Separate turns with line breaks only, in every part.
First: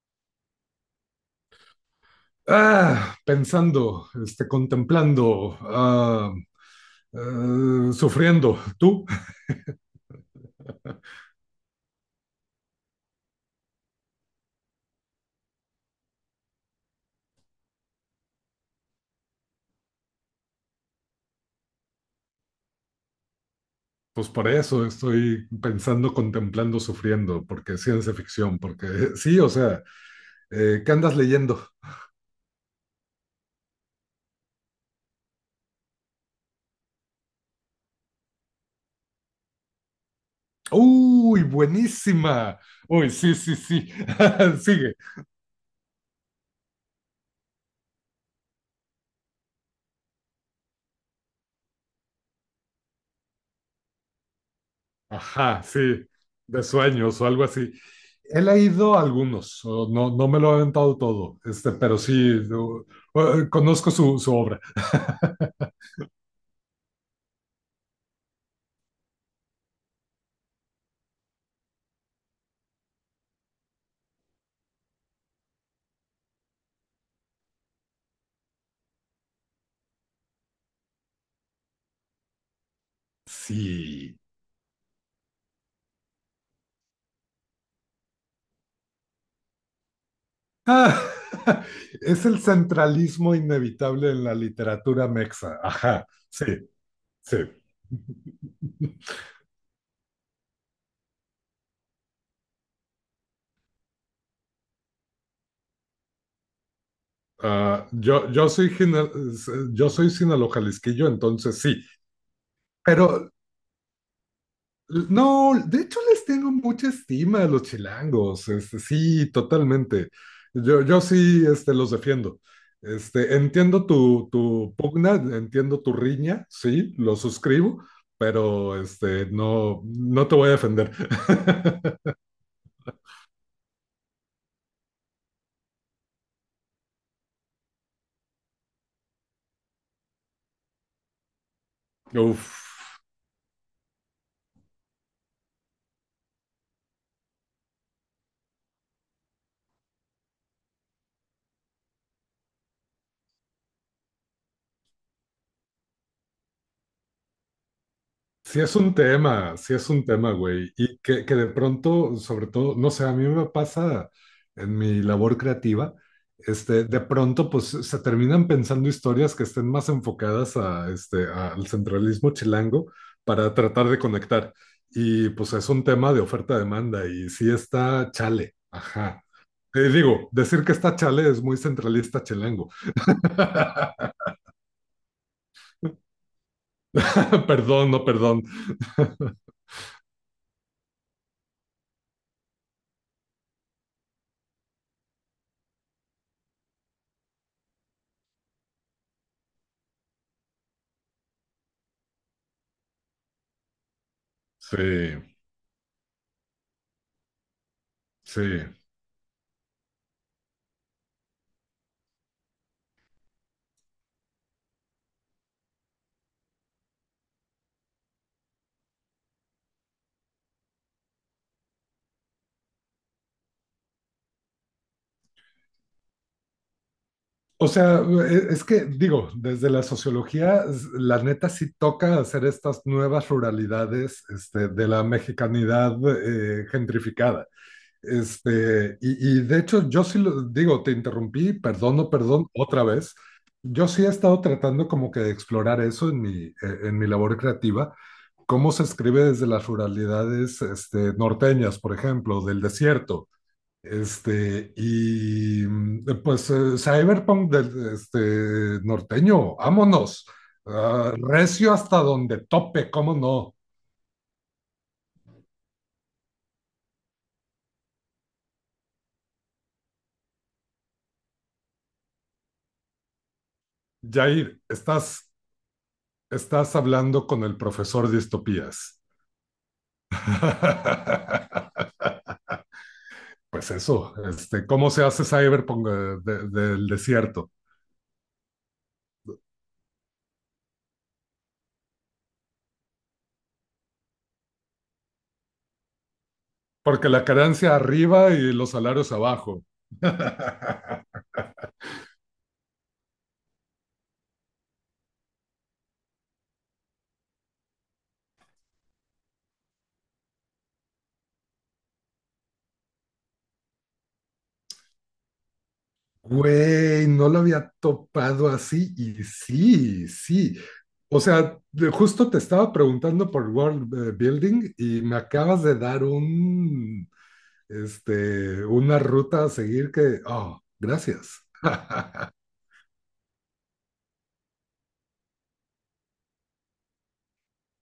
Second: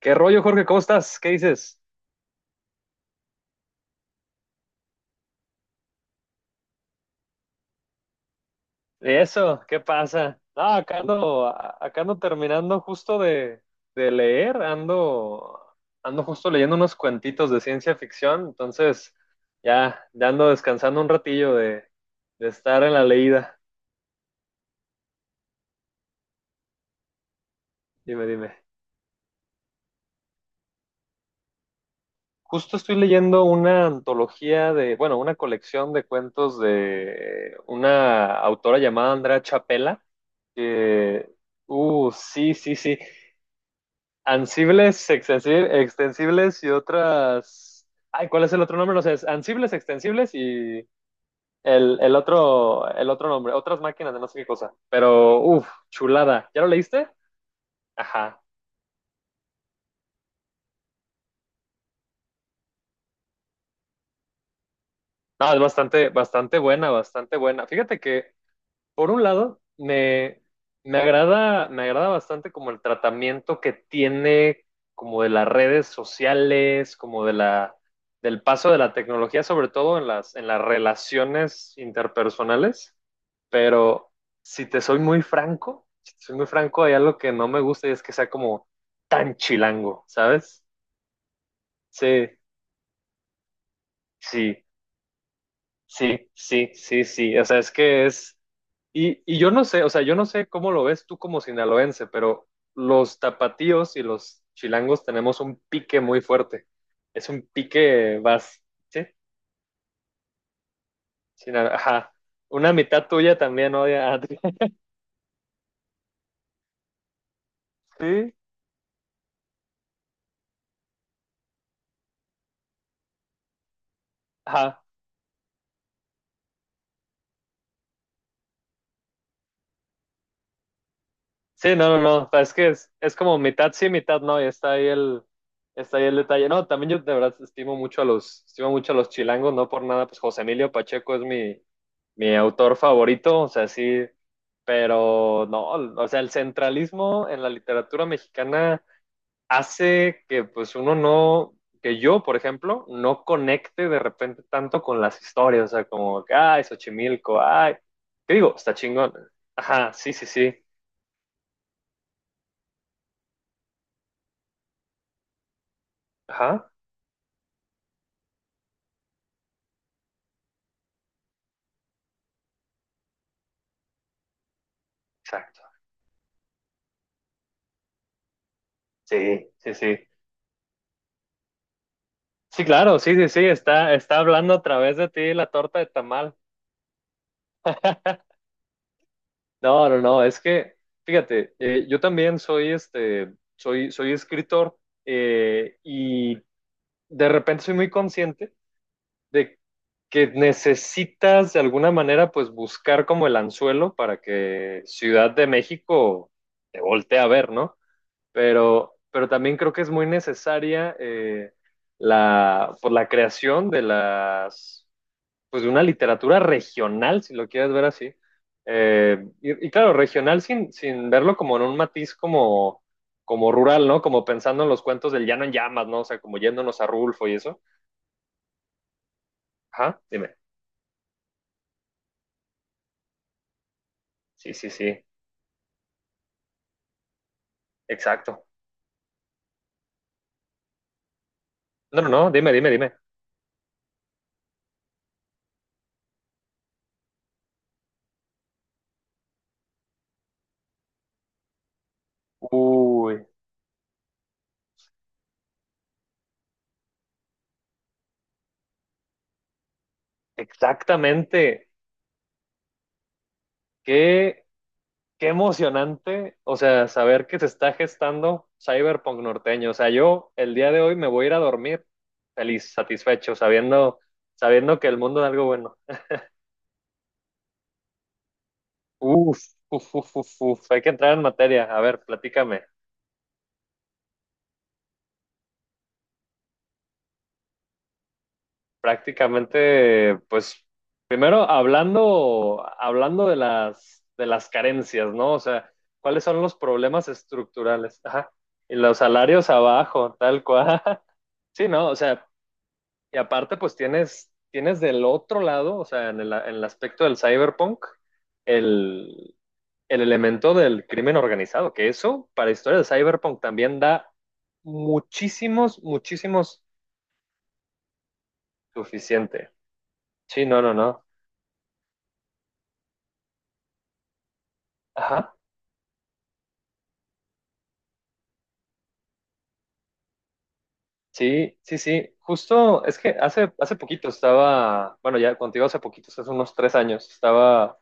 ¿Qué rollo, Jorge? ¿Cómo estás? ¿Qué dices?
Ah, pensando, este, contemplando, sufriendo. ¿Tú?
Eso, ¿qué pasa? No, acá ando, acá ando terminando justo de, leer, ando justo leyendo unos cuentitos de ciencia ficción, entonces ya ando descansando un ratillo de estar en la leída.
Pues por eso estoy pensando, contemplando, sufriendo, porque es ciencia
Dime, dime.
ficción, porque sí, o sea, ¿qué andas leyendo?
Justo estoy leyendo una antología bueno, una colección de cuentos de una autora llamada Andrea Chapela, que,
¡Uy,
sí,
buenísima!
sí, sí.
Uy, sí, sí, sí. Sigue.
Ansibles, extensibles y otras. Ay, ¿cuál es el otro nombre? No sé, es ansibles, extensibles y el otro, el otro nombre, otras máquinas de no sé qué cosa. Pero,
Ajá,
uff,
sí,
chulada. ¿Ya
de
lo leíste?
sueños o algo así.
Ajá.
He leído algunos, o no, no me lo he aventado todo, este, pero sí, conozco su obra.
No, es bastante, bastante buena, bastante buena. Fíjate que por un lado, me agrada bastante como el tratamiento que tiene como de las redes sociales, como de del paso de la tecnología, sobre todo en las relaciones interpersonales. Pero
Sí.
si te soy muy franco, si te soy muy franco, hay algo que no me gusta y es que sea como tan chilango, ¿sabes?
Ah,
Sí,
es el centralismo inevitable en la
sí.
literatura mexa. Ajá,
Sí,
sí,
sí, sí, sí.
sí.
O sea, es que es. Y yo no sé, o sea, yo no sé cómo lo ves tú como sinaloense, pero los tapatíos y los chilangos tenemos un pique muy fuerte. Es un
Ah,
pique
yo, yo
vas,
soy,
¿sí?
gina- yo soy sinaloa-jalisquillo, entonces
Sina-
sí.
ajá. Una
Pero
mitad tuya también odia a ti.
no, de hecho les tengo mucha estima a los
Sí,
chilangos. Este, sí, totalmente. Yo sí, este, los defiendo. Este, entiendo tu
ajá.
pugna, entiendo tu riña, sí, lo suscribo, pero este, no, no te voy a defender.
Sí, no, no, no. O sea, es que es como mitad sí, mitad no, y está ahí el detalle. No, también yo de verdad estimo mucho a los chilangos, no por nada, pues José Emilio Pacheco es mi
Uf,
autor favorito, o sea, sí, pero no, o sea, el centralismo en la literatura mexicana hace que pues uno no, que yo, por ejemplo, no conecte de repente tanto con las historias, o sea, como, ay, Xochimilco, ay, ¿qué digo?
sí
Está
es un
chingón.
tema, sí es
Ajá,
un
sí, sí,
tema,
sí,
güey. Y que de pronto, sobre todo, no sé, a mí me pasa en mi labor creativa,
ajá,
este, de pronto, pues se terminan pensando historias que estén más enfocadas a, este, al centralismo chilango para tratar de conectar. Y pues
exacto.
es un tema de oferta-demanda y sí está chale, ajá.
Sí, sí,
Te
sí.
digo, decir que está chale es muy centralista
Sí,
chilango.
claro, sí, sí, sí, está, está hablando a través de ti la torta de tamal.
Perdón, no, perdón.
No, no, no, es que, fíjate, yo también soy, este, soy escritor y de repente soy muy consciente de que necesitas de alguna manera, pues, buscar como el anzuelo para
Sí,
que Ciudad de México te voltee a ver, ¿no?
sí.
Pero también creo que es muy necesaria por la creación de las pues de una literatura regional, si lo quieres ver así. Y, claro, regional sin verlo como en un matiz como rural, ¿no? Como pensando en los cuentos del llano en llamas, ¿no? O sea, como yéndonos a Rulfo y eso.
O sea, es que digo, desde la
Ajá, dime.
sociología, la neta sí toca hacer estas nuevas ruralidades
Sí,
este,
sí,
de la
sí,
mexicanidad gentrificada.
exacto.
Este, y de hecho, yo sí lo digo, te interrumpí, perdón,
No, no,
no
no,
perdón,
dime, dime,
otra
dime.
vez. Yo sí he estado tratando como que de explorar eso en mi labor creativa, cómo se escribe desde las ruralidades este, norteñas, por ejemplo, del
Uy,
desierto. Este, y pues Cyberpunk del este, norteño, vámonos. Ah,
exactamente.
recio hasta donde tope, ¿cómo no?
¿Qué Qué emocionante! O sea, saber que se está gestando Cyberpunk norteño. O sea, yo el día de hoy me voy a ir a dormir feliz, satisfecho, sabiendo,
Jair,
sabiendo que el mundo es
estás,
algo bueno.
estás hablando con el profesor de distopías.
Uf, uf, uf, uf, uf. Hay que entrar en materia. A ver, platícame.
Pues eso, este, ¿cómo se hace Cyberpunk del desierto?
Prácticamente, pues, primero hablando de las carencias, ¿no? O sea, ¿cuáles son los problemas
Porque la carencia
estructurales?
arriba
Ajá.
y los
Y los
salarios
salarios
abajo.
abajo, tal cual. Sí, no, o sea, y aparte, pues tienes del otro lado, o sea, en el aspecto del cyberpunk, el, el elemento del crimen organizado, que eso para historia de cyberpunk también da muchísimos, muchísimos
Güey, no lo había topado así y
suficiente.
sí,
Sí,
sí.
no, no, no.
O sea, justo te estaba preguntando por World Building y me
Ajá.
acabas de dar una ruta a seguir que, oh, gracias.
Sí, sí, sí. Justo, es que hace poquito estaba, bueno, ya contigo hace poquito, hace unos tres años, estaba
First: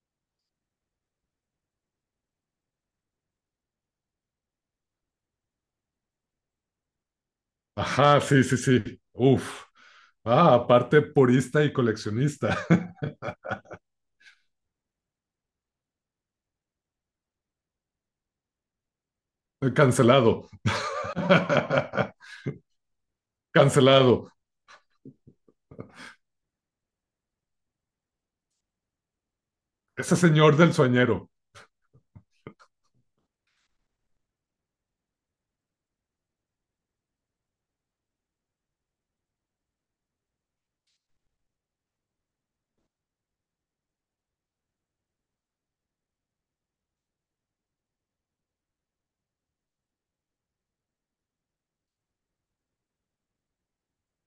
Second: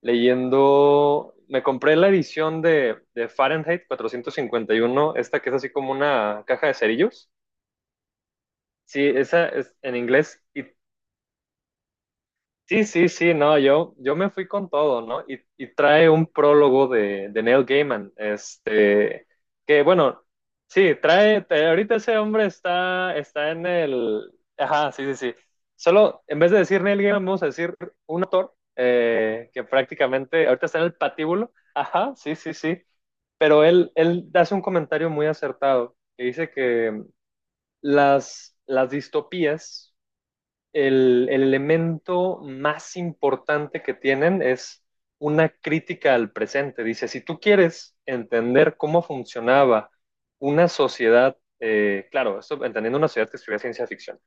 leyendo, me compré la edición de, Fahrenheit 451, esta que es así como una caja de cerillos.
Ajá, sí, sí,
Sí,
sí.
esa
Uf.
es en inglés.
Ah, aparte purista y coleccionista.
Sí, sí, sí, no, yo me fui con todo, ¿no? Y trae un prólogo de Neil Gaiman, este, que bueno,
Cancelado.
sí, trae, ahorita ese hombre está en
Cancelado.
el, ajá, sí, sí, sí, solo en vez de decir Neil Gaiman, vamos a decir un autor que
Ese
prácticamente
señor
ahorita
del
está en el
sueñero.
patíbulo, ajá, sí, sí, sí, pero él hace un comentario muy acertado, que dice que las distopías el elemento más importante que tienen es una crítica al presente. Dice, si tú quieres entender cómo funcionaba una sociedad, claro, esto, entendiendo una sociedad que estudia ciencia ficción,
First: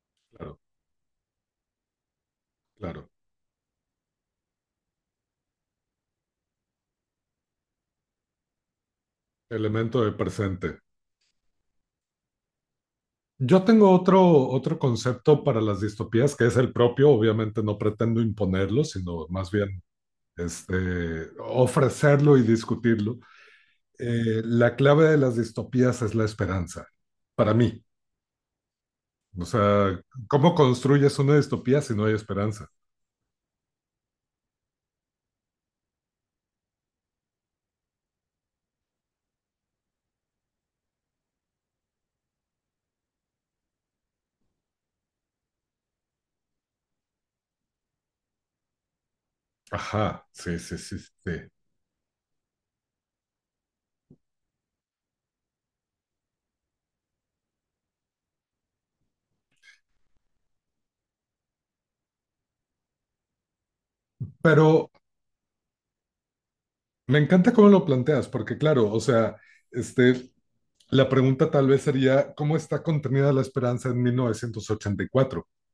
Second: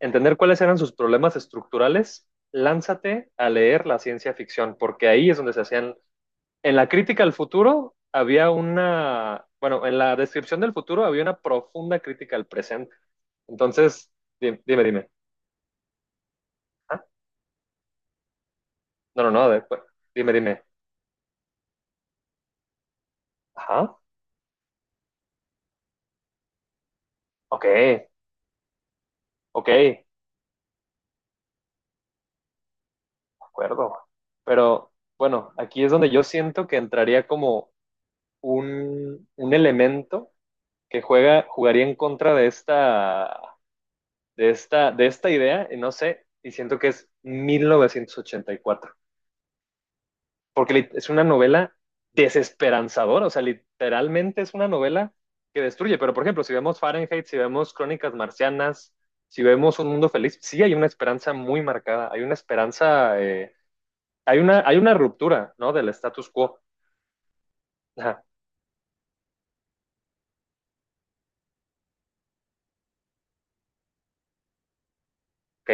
entender
Claro,
cuáles eran sus problemas estructurales,
claro.
lánzate a leer la ciencia ficción, porque ahí es donde se hacían, en la crítica al futuro había una, bueno, en
Elemento de
la descripción
presente.
del futuro había una profunda crítica al presente.
Yo tengo
Entonces,
otro, otro
dime, dime.
concepto para las distopías que es el propio. Obviamente no pretendo imponerlo,
No,
sino
no, no,
más
después.
bien
Dime, dime.
este, ofrecerlo y discutirlo.
Ajá.
La clave de las distopías es la esperanza, para
Ok,
mí. O
ok,
sea,
de
¿cómo construyes una distopía si no hay esperanza?
acuerdo. Pero bueno, aquí es donde yo siento que entraría como un elemento que juega, jugaría en contra de esta, de esta idea, y no sé, y siento que es 1984.
Ajá, sí,
Porque
sí, sí,
es una
sí.
novela desesperanzadora, o sea, literalmente es una novela que destruye, pero por ejemplo, si vemos Fahrenheit, si vemos Crónicas Marcianas, si vemos Un Mundo Feliz, sí hay una esperanza muy marcada, hay una esperanza, hay una, hay
Pero
una ruptura, ¿no? Del status quo.
me encanta cómo lo
Ajá,
planteas, porque claro, o sea, este, la pregunta tal vez sería, ¿cómo está contenida la esperanza en 1984?
ok,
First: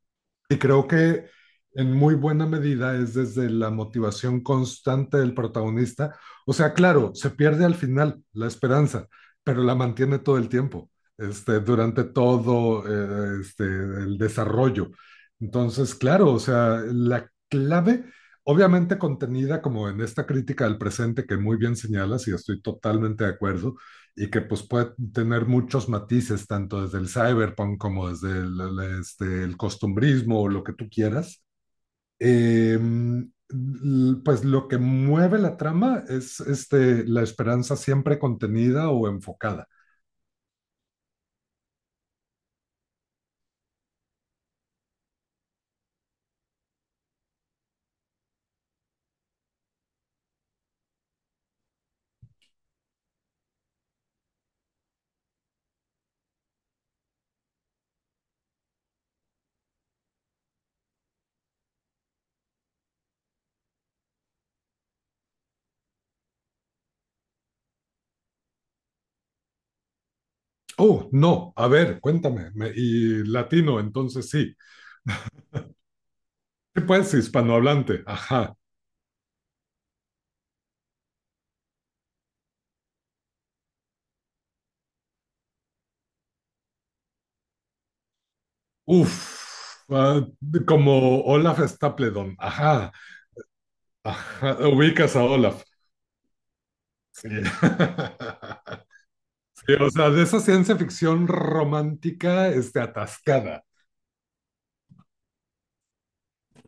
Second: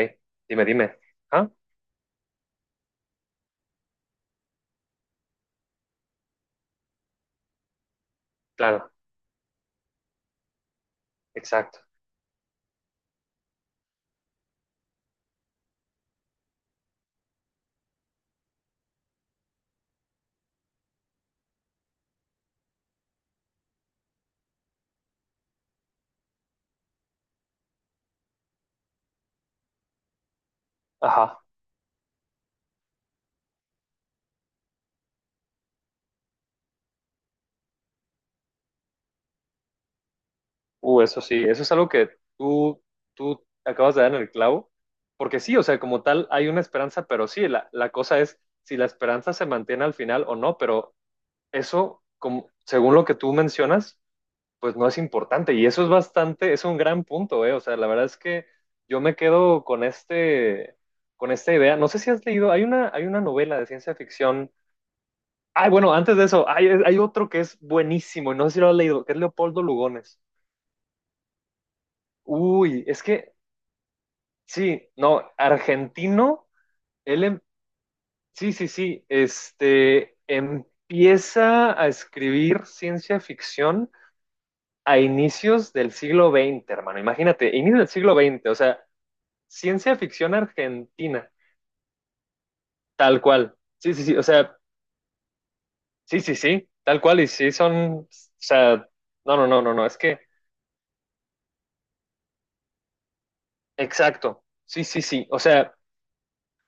Y
dime,
creo
dime.
que
Ah,
en muy buena medida es desde la motivación constante del protagonista. O sea, claro, se pierde al final la
claro,
esperanza, pero la mantiene todo el tiempo, este,
exacto.
durante todo este, el desarrollo. Entonces, claro, o sea, la clave, obviamente contenida como en esta crítica al presente que muy bien señalas y estoy totalmente de acuerdo, y que pues puede tener muchos matices, tanto desde el cyberpunk como desde el costumbrismo o lo que tú
Ajá.
quieras. Eh, pues lo que mueve la trama es este, la esperanza siempre contenida o enfocada.
Eso sí, eso es algo que tú, tú acabas de dar en el clavo, porque sí, o sea, como tal hay una esperanza, pero sí, la cosa es si la esperanza se mantiene al final o no, pero eso, como, según lo que tú mencionas, pues no es importante y eso es bastante, es un gran punto, o sea, la verdad es que yo, me quedo con este, con esta idea, no sé si has leído, hay una novela de ciencia ficción, ay, bueno, antes de eso, hay otro que es buenísimo y no sé si lo has leído, que es Leopoldo Lugones.
Oh, no, a ver, cuéntame. Me,
Uy, es
y
que
latino, entonces sí.
sí, no, argentino,
¿Qué pues,
él,
hispanohablante?
sí,
Ajá.
sí, sí, este, empieza a escribir ciencia ficción a inicios del siglo XX, hermano, imagínate, inicios del siglo XX, o sea,
Uff.
ciencia
Uh,
ficción
como
argentina,
Olaf Stapledon. Ajá.
tal cual, sí, sí, sí, o sea,
Ajá. Ubicas a Olaf.
sí, sí, sí, tal cual, y
Sí.
sí son, o sea, no, no, no, no,
Sí,
no,
o
es
sea,
que,
de esa ciencia ficción romántica este, atascada.
exacto, sí, sí, sí, o sea,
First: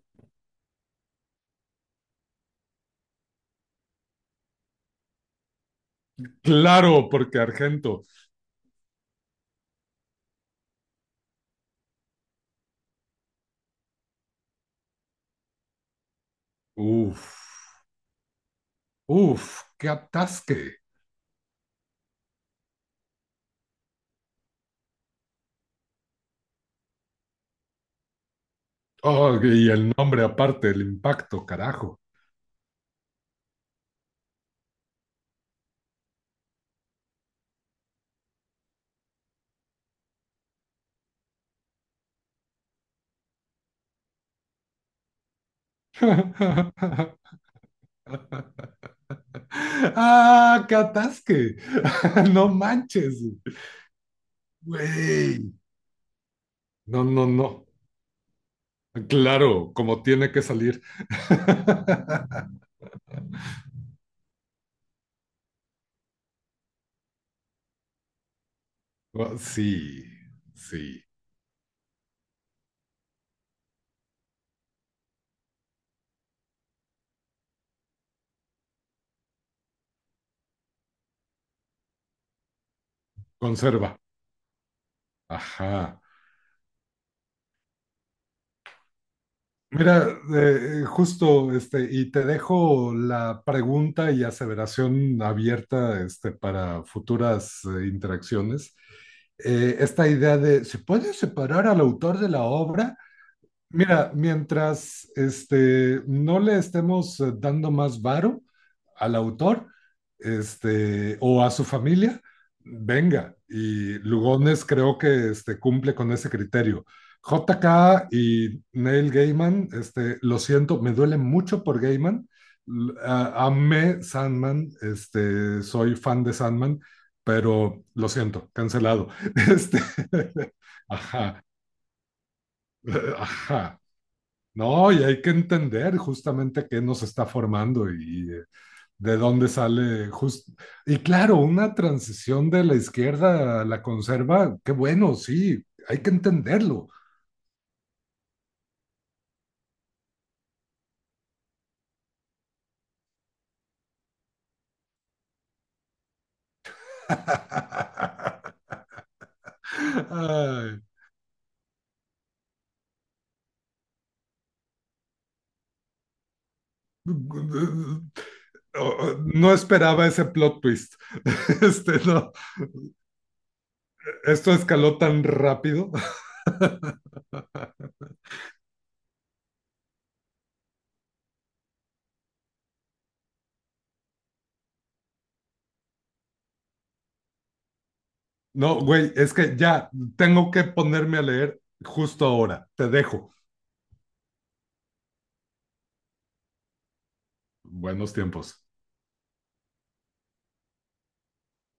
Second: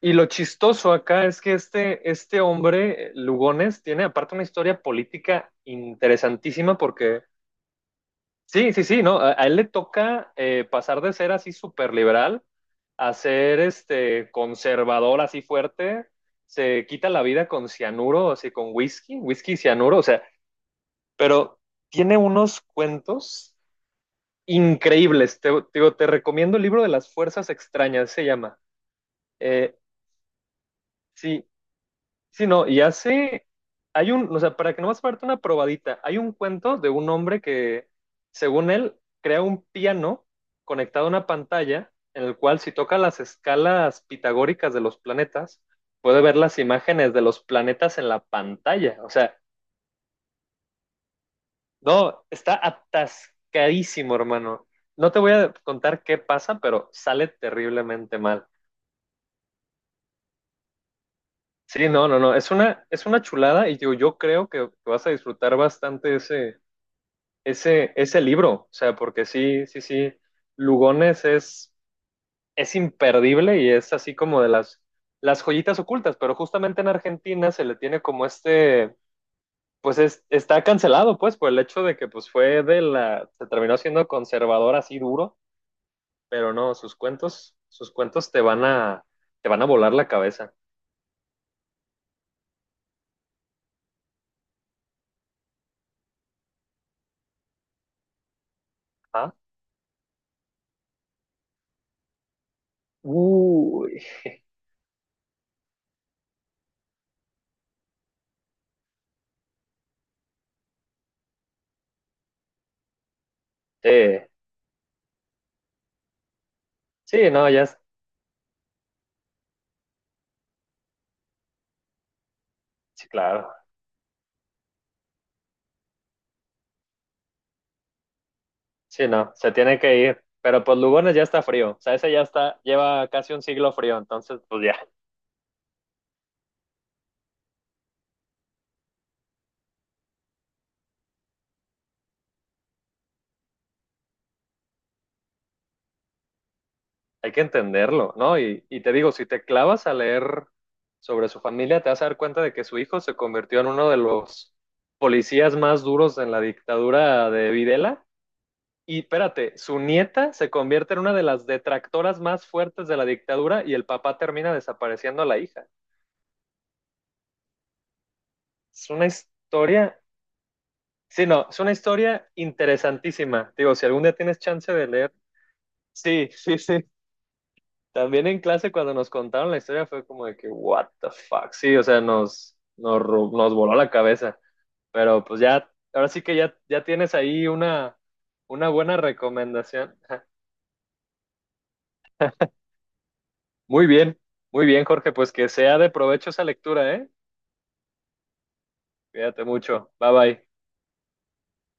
y lo chistoso acá es que este hombre, Lugones, tiene aparte una historia política interesantísima
Claro,
porque,
porque Argento.
sí, sí, sí, ¿no? A él le toca pasar de ser así súper liberal a ser este conservador así fuerte. Se quita la
Uf,
vida con cianuro, así con whisky,
uf,
whisky y
qué
cianuro, o sea,
atasque.
pero tiene unos cuentos increíbles. Digo, te recomiendo el libro de las fuerzas extrañas, se llama.
Oh, y
Eh,
el nombre aparte, el impacto,
sí,
carajo.
sí, no, y hay un, o sea, para que nomás parte una probadita, hay un cuento de un hombre que, según él, crea un piano conectado a una pantalla en el cual si toca las escalas pitagóricas de los planetas, puede ver las imágenes de los planetas en la pantalla. O sea,
Ah, qué atasque.
no,
No
está
manches.
atascadísimo, hermano. No te voy a
Güey.
contar qué pasa, pero
No, no,
sale
no.
terriblemente mal.
Claro, como tiene que salir.
Sí, no, no, no, es una chulada y yo creo que vas a disfrutar bastante ese ese libro, o sea, porque
Oh,
sí, sí,
sí,
sí,
sí.
Lugones es imperdible y es así como de las joyitas ocultas, pero justamente en Argentina se le tiene como este, pues está cancelado, pues, por el hecho de que pues fue de la, se terminó
Conserva.
siendo conservador así duro,
Ajá.
pero no, sus cuentos te van a volar la
Mira,
cabeza.
justo, este, y te dejo la pregunta y aseveración abierta, este, para futuras interacciones.
¿Ah?
Esta idea de, ¿se puede separar al autor de la obra?
Uy.
Mira, mientras este, no le estemos dando más varo al autor este, o a su familia, venga. Y
Eh,
Lugones creo que este, cumple con ese criterio.
sí, no, ya,
JK y Neil Gaiman, este, lo siento, me duele mucho por Gaiman. L-
sí,
a-
claro.
amé Sandman, este, soy fan de Sandman, pero lo siento,
Sí,
cancelado.
no, se tiene
Este,
que ir. Pero pues Lugones ya está
ajá,
frío. O sea, ese ya está, lleva casi un siglo
ajá.
frío. Entonces, pues ya,
No, y hay que entender justamente qué nos está formando y de dónde sale just- Y claro, una transición de la izquierda a la conserva, qué bueno, sí, hay que entenderlo.
hay que entenderlo, ¿no? Y te digo, si te clavas a leer sobre su familia, te vas a dar cuenta de que su hijo se convirtió en uno de los policías más duros en la dictadura de Videla. Y espérate, su nieta se
Ay,
convierte en una de las detractoras más fuertes de la dictadura y el papá termina desapareciendo a la hija. Es una
oh, no
historia.
esperaba ese plot twist.
Sí, no, es una
Este,
historia
no,
interesantísima. Digo, si algún día tienes
esto
chance de
escaló
leer.
tan rápido.
Sí, sí, sí. También en clase cuando nos contaron la historia fue como de que, what the fuck. Sí, o sea, nos voló la cabeza. Pero pues ya, ahora sí que ya, ya tienes ahí una
No,
buena
güey, es que ya
recomendación.
tengo que ponerme a leer justo ahora. Te dejo.
Muy bien, muy bien, Jorge. Pues que sea de provecho esa lectura, ¿eh?
Buenos tiempos.
Cuídate mucho. Bye bye.